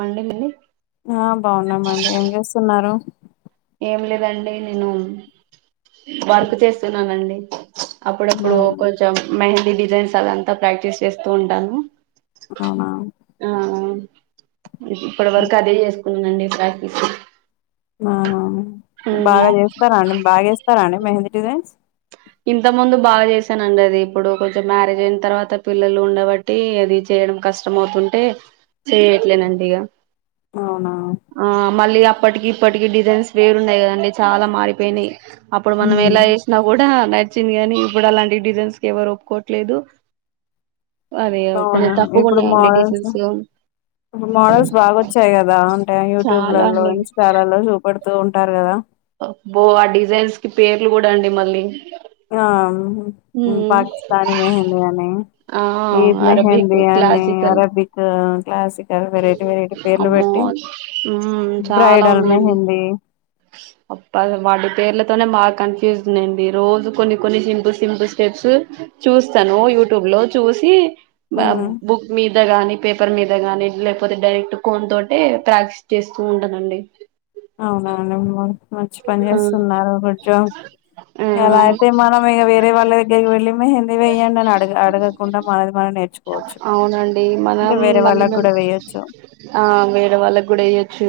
మడి విడి [unintelligible] ఆ బాగున్నామండి ఏం చేస్తున్నారు ఏం లేదండి నేను వర్క్ చేస్తున్నానండి అప్పుడప్పుడు కొంచెం మెహందీ డిజైన్స్ అదంతా ప్రాక్టీస్ చేస్తూ ఉంటాను అవునా ఆ ఇప్పటి వరకు అదే చేసుకున్నానండి ప్రాక్టీస్ ఆ ఉమ్ బాగా చేస్తారా అండి బాగా వేస్తారాండి మెహంది డిజైన్స్ ఇంతకు ముందు బాగా చేశానండి అది ఇప్పుడు కొంచెం మ్యారేజ్ అయిన తర్వాత పిల్లలు ఉండబట్టి అది చే కష్ట మవుతుంటే చేయట్లేదండి ఇగ అవునా ఆ మళ్ళీ అప్పటికి ఇప్పటికి డిజైన్స్ వేరున్నాయి కదండి చాలా మారిపోయినాయి అప్పుడు మనం హ్మ్. ఎలా వేసినా కూడా నచ్చింది గానీ ఇప్పుడు అలాంటి డిజైన్స్ కి ఎవరు ఒప్పుకోట్లేదు అదే కొన్ని అవునా తప్పుగా ఉన్నాయండి డిజైన్స్ లో ఇపుడు మోడల్స్ బాగోచ్చాయి కదా అంటే చాలా యూట్యూబ్లలో అండి ఇన్స్టలలో చుపే తూ ఉంటారు కదా బో ఆ డిజైన్స్ కి పేర్లు కూడా అండి మళ్ళీ ఆ ఉమ్ పాకిస్తాని మెహంది అని ఆ ఈద్ అరబిక్ మెహంది అని classical Arabic classical variety variety పేర్లు అమ్మో పెట్టి ఉమ్ చాలా బ్రైడల్ ఉన్నాయండి మెహందీ అబ్బా వాటి పేర్లతోనే మా కన్ఫ్యూజ్న్ అండి రోజు కొన్ని కొన్ని సింపుల్ సింపుల్ స్టెప్స్ చూస్తాను యూట్యూబ్ లో చూసి బా ఉమ్ బుక్ మీద గానీ పేపర్ మీద గాని లేకపోతే డైరెక్ట్ కోన్ తోటే ప్రాక్టీస్ చేస్తూ ఉంటానండి అవునా మంచి పని ఆ చేస్తున్నారు కొంచం ఆ ఎలా అయితే మనం ఇగ వేరే వాళ్ళ దగ్గరకు వెళ్ళి మెహందీ వేయ్యడి అని అడగ అడగకుండా మనది మనం నేర్చుకోవచ్చు అవునండి ఇంకా మనం వేరే మళ్ళీ వాళ్ళకి మేము కూడా వేయొచ్చు ఆ వేరే వాళ్ళకి కూడా వేయ్యొచ్చు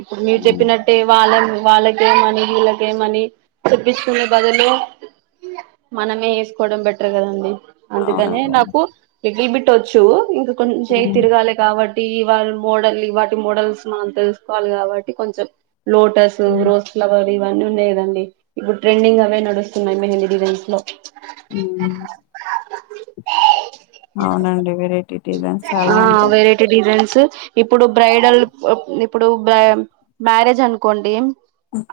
ఇప్పుడు మీరు ఉమ్, చెప్పినట్టే వా ళ్ళ వాళ్ళకేమని వీళ్ళకేమని చెప్పించుకునే బదులు మనమే వేసుకోవడం బేట కదండి అందుకని అవునండి నాకు లిటిల్ బిట్ వచ్చు ఇంక కొంచెం ఉమ్, తిరగాలి కాబట్టి ఈ వాళ్ళ మోడల్ బట్టి మోడల్స్ మనం తెలుసుకోవాలి కాబట్టి కొంచెం లోటస్ ఉమ్, రోజ్ ఫ్లవర్ ఇవన్నీ ఉండే కదండి ఇప్పుడు ట్రెండింగ్ అవే నడుస్తున్నాయి మెహందీ డిజెన్స్ లో ఊ అవునండి వెరైటీ డిజైన్స్ చాలా ఆ ఉంటాయి వెరైటీ డిజైన్స్ ఇప్పుడు బ్రైడల్ ఇప్పుడు మ్యారేజ్ అనుకోండి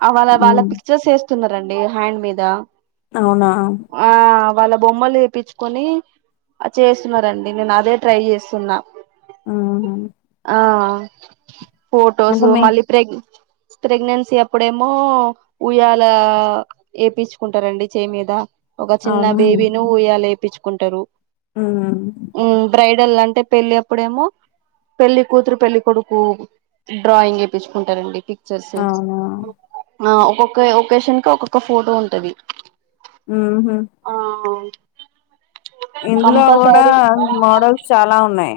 అ వాళ వాళ్ళ ఉమ్, పిక్చర్స్ వేస్తున్నారండి హ్యాండ్ మీద అవునా ఆ వాళ్ళ బొమ్మలు వేపించుకొని చేస్తున్నారండి నేను అదే ట్రై చేస్తున్నా ఉమ్, ఆ ఫోటోస్ అంటే మీ మళ్ళీ ప్రెగ్ ప్రెగ్నెన్సీ అప్పుడేమో ఉయ్యాల వేపించుకుంటారండి చేయి మీద ఒక చిన్న అవునా బేబీ ను ఉయ్యాల వేపించుకుంటారు ఉమ్, ఊ బ్రైడల్ అంటే పెళ్ళి అప్పుడేమో పెళ్లి కూతురు పెళ్లి కొడుకు డ్రాయింగ్ వేపించుకుంటారండి చర్స్ అవునా ఆ ఒక్కొక్క ఒకేషన్ కి ఒక్కొక్క ఫోటో ఉంటది ఉహు ఆ ఇందులో కూడా కంపల్సరీ మోడల్స్ చాలా ఉన్నాయి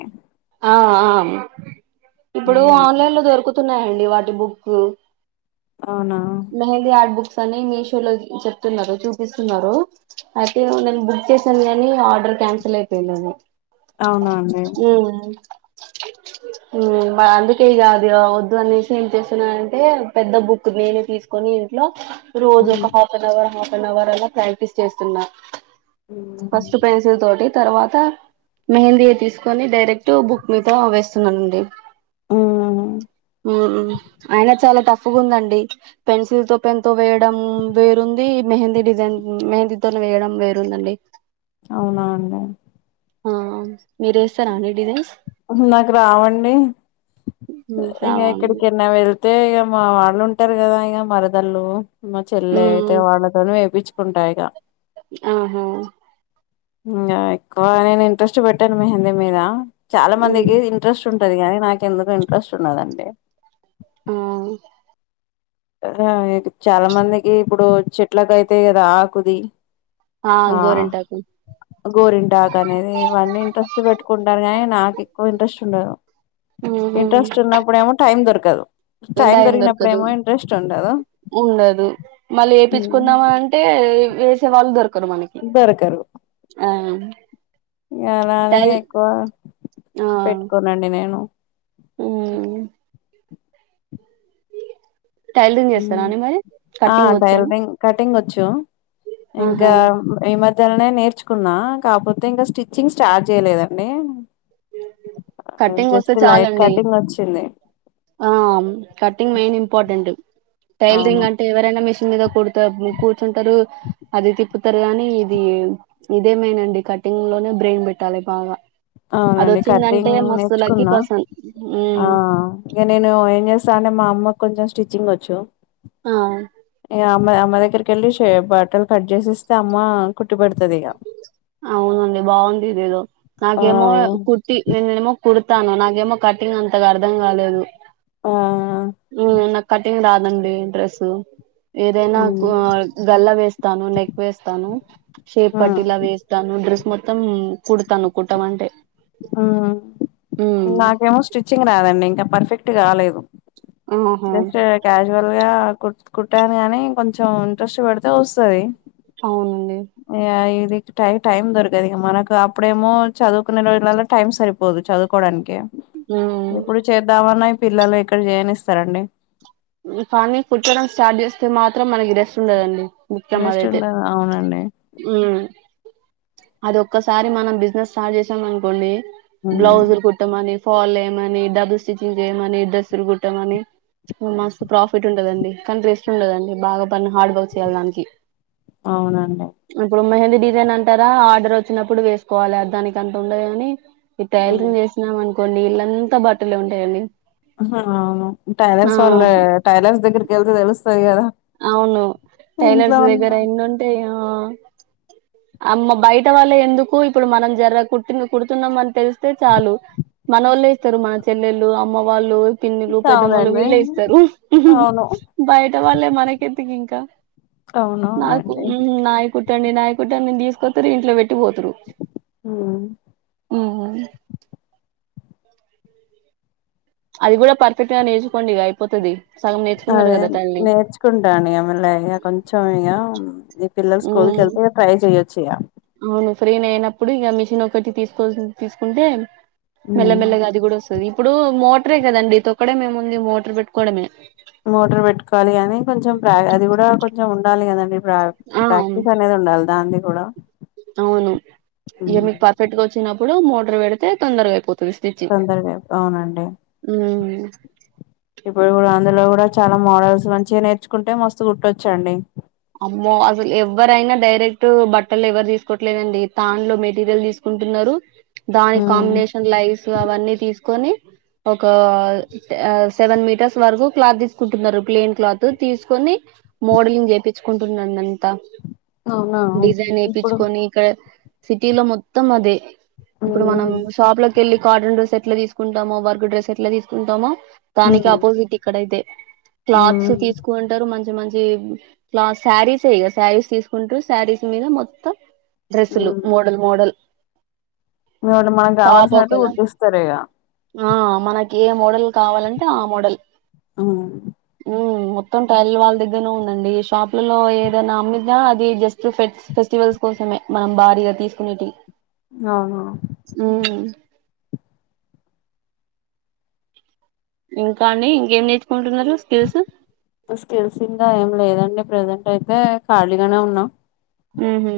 ఆఆ ఇప్పుడు ఉమ్, ఆన్లైన్ లో దొరుకుతున్నాయండి వాటి బుక్ అవునా మెహంది ఆర్ట్ బుక్ అని మీషోలో చెప్తున్నారు చూపిస్తున్నారు అయితే నేను బుక్ చేసాను కాని ఆర్డర్ క్యాన్సల్ అయిపోయిదండి అవునా అండి ఊ అందుకే ఇగ వద్దు అనేసి ఏం చేస్తున్నాంటే పెద్ద బుక్ నేనే తీసుకొని ఇంట్లో రోజు ఉమ్. ఒక half an hour half an hour అలా ప్రాక్టీస్ చేస్తున్నా ఫస్ట్ పెన్సిల్ తోటి తర్వాత మెహందీ తీసుకొని డైరెక్ట్ బుక్ మీద వేస్తున్నానండి ఉమ్ అయినా చాలా టఫ్ గా ఉందండి పెన్సిల్ త పెన్తో వేయడం వేరుంది మెహందీ డిజైన్ మెహందీతో వేయడం వేరుందండి అవునా అండి ఆ మీరు వేస్తారండి డిజైన్స్ నాకు రావండి ఉమ్ ఇంకా రావా అండి ఎక్కడికైనా వెల్ అయితే ఇగ మా వాళ్ళు ఉంటారు కదా ఇక మరదల్లు మా చెల్లె ఉమ్ అయితే వాళ్ళతోనే వేపించు ఉంట ఇగా అహో ఇంగ ఎక్కువ నేను ఇంట్రెస్ట్ పెట్టను మెహందీ మీద చాలా ఉమ్ మందికి ఇంట్రెస్ట్ ఉం టాది కానీ నాకెందుకో ఇంట్రెస్ట్ ఉండదండి ఆ చాలా మందికి ఇప్పుడు చెట్లకు అయితయి కదా ఆకుది ఆ గోరింటాకు గోరింటాకు అనేది ఇవన్నీ ఇంట్రెస్ట్ పెట్టుకుంటారు కానీ నాకు ఎక్కువ ఇంట్రెస్ట్ ఉండదు ఉహు ఇంట్రెస్ట్ ఉన్నప్పుడు ఏమో టైం దొరకదు టైం దొరికినప్పుడు ఏమో ఉండదు మళ్ళీ ఏపీచుకుందాం అంటే వేసే వాళ్ళు దొరక కరు మనకి ఆ ఇ అలానే టైల్ ఎక్కువ పెట్టుకోననండి నేను హ్మ్ టైలరింగ్ హ్మ చేస్తారా అండి మరి ఆ కటింగ్ వచ్చా టైలరింగ్ కట్ కటింగ్ వచ్చు ఆహా ఇంకా ఈ మద్ లనే నేర్చుకున్నా కాకపోతే ఇంకా స్టిచ్చింగ్ స్టార్ట్ చేయలేదండి కట్టింగ్ వస్తే జస్ట్ లైట్ చాలండి కటింగ్ వచ్చింది ఆ కటింగ్ మెయిన్ ఇంపార్టెంట్ అవును టైలరింగ్ అంటే ఎవరైనా మి మీద కుడుత కూర్చుంటారు అది తిప్పుతారు కానీ ఇది ఇదే మెయిన్ ఆండీ కట్ ఇంగ్ లోనే బ్రెయిన్ పెట్టాలి బాగా అవునండి అదొచ్చిందంటే కటింగ్ మస్తు లక్కీ నేర్చుకున్నా పర్సన్ ఆ ఉమ్ ఇంక నేను ఏం చేస్తా అంటే మా అమ్మకు కొంచెం స్టిచ్చింగ్ వచ్చు ఆ ఇక అమ్మ అమ్మ దగ్గరికి వెళ్ళి షే బట్టలు కట్ చేసిస్తే అమ్మ కు అవునండి బాగుంది ఇదేదో ఆ నాకేమో కుట్టి నేనేమో కుడతాను నాకేమో కటింగ్ అంతగా అర్థం కాలేదు ఆ ఆ హ్మ నాకు కటింగ్ రాద్ అండి డ్రెస్ ఏదైనా కు గల్ల వేస్తాను నెక్ వేస్తాను షేప్ ఆ పట్టి లవి ఏస్తాను డ్రెస్ మొత్తం కుడతాను కుట్టమంటే హ్మ ఉమ్ నాకేమో స్టిచ్చింగ్ రాదండి ఇంకా పర్ఫెక్ట్ కాలేదు ఆహా జస్ట్ క్యాస్యువల్ గా కు కుట్టాను కాని కొంచెం ఇంట్రెస్ట్ పెడితే వస్తది అవునండి ఇగ టై టైం దొరకదు ఇక మనకు అప్పుడేమో చదువుకునే రోజులలో టైం సరిపోదు చదువుకోడానిక్ కి ఉమ్ ఇప్పుడు చేద్దామన్నా ఈ పిల్లలు ఎక్కడ చేయనిస్తారండి కానీ కుట్టడం స్టార్ట్ చేస్తే మాత్రం మనకి రెస్ట్ ఉండదండి ముఖ్యం రెస్ట్ అదయితే ఉండదు అవునండి హు అది ఒక్కసారి మనం బిజినెస్ స్టార్ట్ చేసాం అనుకోండి ఉమ్, బ్లౌజులు కుట్టమని ఫాల్ ఏమని డబుల్ స్టిచింగ్స్ చేయమని డ్రెస్లు కుట్టమని హ్మ మస్తు ప్రాఫిట్ ఉంటదండి కానీ రెస్ట్ ఉండదండి బాగా పని హార్డ్ వర్క్ చేయాలి దానికి అవునండి ఇప్పుడు మెహందీ డిజైన్ అంటారా ఆర్డర్ వచ్చినప్పుడు వేసుకోవాలి అ దానికి అంత ఉండదు కాని ఈ ఉమ్, టైలరగ్ చేసినాం అను కొండి ఇళ్ళంతా బట్టలే ఉంటాయండి హా అవును ఆ టైలర్స్ వాళ్ళ టైలర్స్ దగ్గరకి ఏళ్తు తెలూస్ అవును టైలర్స్ ఉన్న దగ్గర ఎన్ని ఉంటాఏమో అమ్మ బయట వాళ్ళ ఎందుకు ఇప్పుడు మనం జరగ కుట్టి కుడుతున్నాం అని తెలిస్తే చాలు మనోళ్లే ఇస్తారు మన చెల్లెళ్ళు అమ్మ వాళ్ళు పిన్నీలు పెద్దఅమ్మలు అవునండి వీళ్ళే ఇస్తారు అవును బయట వాళ్ళే మనకెంతకి ఇంకా నాకు అవునవునండి హ్మ్ నాయకు కట్టండి నాయకట్టండి నేను తీసుకొతారు ఇంట్లో పెట్టి పోతారు ఉమ్ హుహు అది కూడా పర్ఫెక్ట్ గా నేర్చుకోండి ఇక అయిపోతది సగం నేర్చుకున్నారు అదే కదా టైలరింగ్ నేర్చుకుంటాను ఇగ మల్ల ఇక కొంచెం ఇగా నీ పిల్లలు స్కూల్కి ఉమ్ వెళ్తే ట్రై చెయొచ్చయా ఇగ ఇప్పుడు ఇక మిషన్ ఒకటి తీసుకోల్సి తీసుకుంటే మెల్లమెల్లగా అది కూడా వస్తు ది ఇప్పుడు మోటరే కదండి తొక్కడం ఏం ఉంది మోటర్ పెట్టుకోవడమే మోటర్ పెట్టుకోవాలి గానీ కొంచెం ప్ర అది కూడా కొంచెం ఉండాలి కదండి ప్రా ఆ అవును ప్రాక్టీస్ అనేది ఉండాలి దానిది కూడా అవును ఇగా ఉమ్. మీకు పర్ఫెక్ట్ గా వచ్చినప్పుడు మోటర్ పెడితే తొందరగా అయిపోత్ తొందరగా అయిపో అవునండి ఉమ్. ఇప్పుడు కూడా అందులో కూడా చాలా మోడల్స్ మంచిగా నేర్చుకుంటే మస్తు కుట్టొచ్చండి అమ్మో అసలు ఎవరైనా డైరెక్ట్ బట్టలు ఎవరు తీసుకోవట్లేదండి తాన్లో మెటీరియల్ తీసుకో ఉంటున్నరు దాని ఉమ్ కాంబినేషన్ లైవ్స్ అవన్నీ తీసుకొని ఒక సెవెన్ మీటర్స్ వరకు క్లాత్ తీసుకుంటున్నారు ప్లెయిన్ క్లాత్ తీసుకొని మోడలింగ్ చేపిచుకుంటున్నానంత అవునా డిజైన్ ఇప్పుడు ఏపిచుకొని ఇక్కడ సిటీ లో మొత్తం అదే ఇప్పుడు మనం ఉమ్ షాప్ లోకి వెళ్ళి కాటన్ డ్రస్ ఎట్లా తీసుకుంటామో వర్క్ డ్రస్ ఎట్లా తీసుకుంటామో దానికి ఉమ్ ఆపోజిట్ ఇక్కడ ఐతే క్లాత్స్ ఉమ్ తీసుకుంటారు మంచి మంచి క్లాత్ శారీస్ ఏ ఇగ శారీస్ తీసుకుంటూ శారీస్ మీద మొత్తం డ్రెస్సులు ఉమ్ మోడల్ మోడల్ వాళ్ళు మనం టాప్ కావాల్సినట్టు ఒకలా కుట్టిస్తరు ఇగ ఆ మనకి ఏ మోడల్ కావాలంటే ఆ మోడల్ అవున్ మొత్తం టైల్ వాళ్ళ దగ్గరనే ఉందండి ఏష్ షాపులల ఏదైనా అమ్మినా అది జస్ట్ ఫ ఫెస్టివల్స్ కోసమే మనం భారీగా తీసుకునేటివి అవునా ఇంకా అండి ఇంకేం నేర్చుకుంటున్నారు స్కిల్స్ స్కిల్స్ ఇంకా ఏం లేదండి ప్రెజెంట్ అయితే ఖాళీగానే ఉన్నాం ఉహు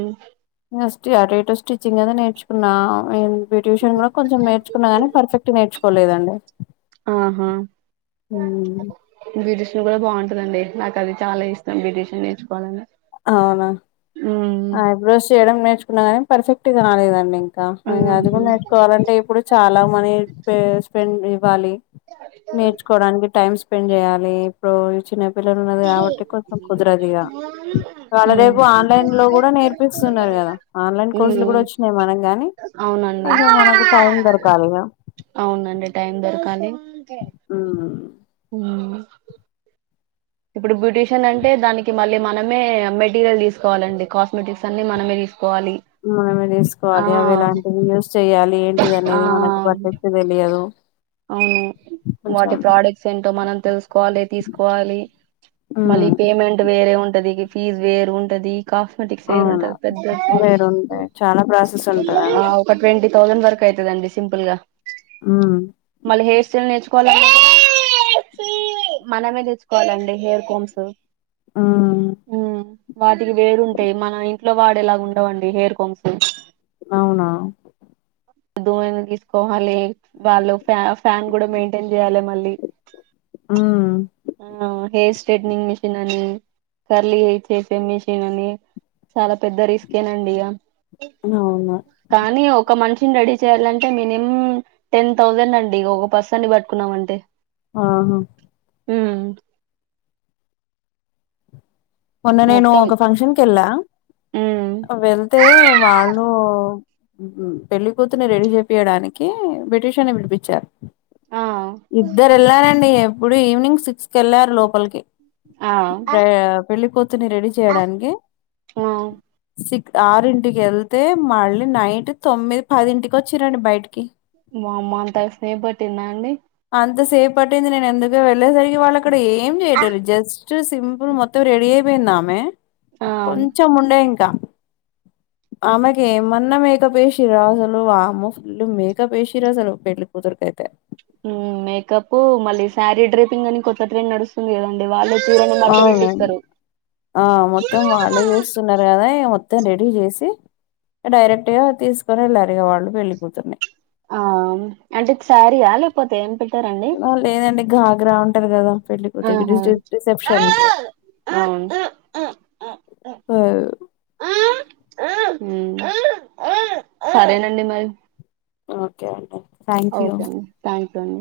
నెస్ట్ అటు ఇటు స్టిచింగ్ అనే నేర్చుకున్న బ్యూటిషన్ కూడా కొంచెం నేర్చుకున్నా గాని పర్ఫెక్ట్ ట్ నేర్చుకోలేదండి ఆహా బ్యూటిషియన్ కూడా బా దండి నాకు అది చాలా ఇష్టం బ్యూటీషన్ నేర్చుకోవాలని అవునా ఉమ్ ఐబ్రోస్ చేయడం నేర్చుకున్నా కానీ పర్ఫెక్ట్గా రాలేదండి ఇంకా అది ఉహు కూడా నేర్చుకోవాలంటే ఇప్పుడు చాలా మనీ పె స్పెండ్ ఇవ్వాలి నేర్చుకోవడానికి టైమ్ స్పెండ్ చేయాలి ఇప్పుడు చిన్న పిల్లలు ఉన్నరు కాబట్టి కొంచెం కుదరదు ఇగా అమ్మ ఇవాళ్ళ రేపు ఆన్లైన్ లో కూడా నేర్పిస్తున్నారు కదా ఆన్లైన్ కోర్సులు కూడా ఉమ్ వచ్చినయి మనం గాని అవునండి కొంచం మనకు టైం దొరకాలిగా అంటే టైం దొరకాలి ఊ ఊ ఇప్పుడు బ్యూటీషియన్ అంటే దానికి మళ్ళీ మనమే మెటీరియల్ తీసుకోవాలండి కాస్మెటిక్స్ అన్ని మనమే తీసుకోవాలి మనమే ఆ తీసుకోవాలి అవి ఎలాంటివి యూస్ చెయ్యా లి ఏంటిది ఆ అనేది మనకు పర్ఫెక్ట్ తెలియదు అవును కొంచెం వాటి ప్రొడక్ట్స్ ఏంటో మనం తెలుసుకోవాలి తీసుకోవాలి ఉమ్ మళ్ళీ పేమెంట్ వేరే ఉంటది ఫీజ్ వేరు ఉంటది కాస్మెటిక్ సేర్ అవును ఉంటది పెద్దది వేరుంటాయి చాలా ప్రాసెస్ ఆ ఉంటదండి ఒక ట్వంటీ థౌసండ్ వరకు ఐతదండి సింపుల్ గా ఆ మళ్ళ హెయిర్ స్టైల్ నేర్చుకోవాలన్న కూడా మనమే తెచ్చుకోవాలండి హెయిర్ కోమ్స్ ఊ ఉమ్ వాటికి వేరుంటాయి మన ఇంట్లో వాడేలాగ ఉండవండి హెయిర్ కోమ్స్ అవునా దోవ్వేన తీసుకోవాలి వాళ్ళు ఫ్యా ఫ్యాన్ కూడా మెయింటైన్ చేయాలి మళ్ళీ ఉమ్ ఆ హెయిర్ స్ట్రేట్నింగ్ మిషిన్ అని కర్లీ హెయిర్ చేసే మిషిన్ అని చాలా పెద్ద రిస్కేనండి ఇగ అవును కానీ ఒక మనిషిని రెడీ చేయ్యాలంటే మినిమం టెన్ థౌసండ్ అండి ఒక పర్సన్ ని పట్టుకున్నామంటే ఆహా హు మొన్న నేను మొత్తం ఒక ఫంక్షన్ క వెళ్ళా ఉమ్ వెళ్తే వాళ్ళు పెళ్లికూతుని రెడీ చెపియడానికి బ్యూటీ సియాన్ ని పిలిపించారు ఆ ఇద్దరు ఎళ్లారండి ఎప్పుడు ఈవినింగ్ సిక్స్ కి వెళ్ళారు లోపలికి ఆ పెళ్లికూతురిని రెడీ చేయడానికి ఆ సి ఆరింటికి వెళ్తే మళ్ళీ నైట్ తొమ్మిది పదింటికి వచ్చిరండి బయటికి మా అమ్మ అంతా సేపు పట్టిందా అండి అంత సేఫ్ పట్టింది నేను ఎందుకు వెళ్ళేసరికి వాళ్ళు అక్కడ ఏం చేయ్యారు జస్ట్ సింపుల్ మొత్తం రెడీ అయి [unintelligible] ఆమె ఆ కొంచెం ఉండే ఇంక ఆమెకి ఏమన్నా మేక్ అప్ ఎసిర అసలు వామ్మో ఫుల్ మేకప్ ఎస్సీరు అసలు పెళ్ళి కూ [unintelligible] మేకప్ మళ్ళీ శారీ డ్రైపింగ్ అని కొత్త ట్రెండ్ నడుస్తుంది కదండి వాళ్ళే చీరని మడత అవునం పెట్టిస్తారు ఆ మొత్తం వాళ్ళే చేస్తున్నారు కదా మొ త్తం రెడీ చేసి డైరెక్ట్ గా తీసుకొని వెళ్లరిగా వాళ్ళు పెళ్ళి కూతుర్ని ఆ అంటే శారీయా లేకపోతే ఎం లేదండి [unintelligible] అంటారు కదా పెళ్లి కూతురికి ఆహా రిసెప్షన్ కి అవును [unintelligible] సరేనండి మరి ఓకే అండి థ్యాంక్ యూ. ఓకే అండి థ్యాంక్ యూ అండి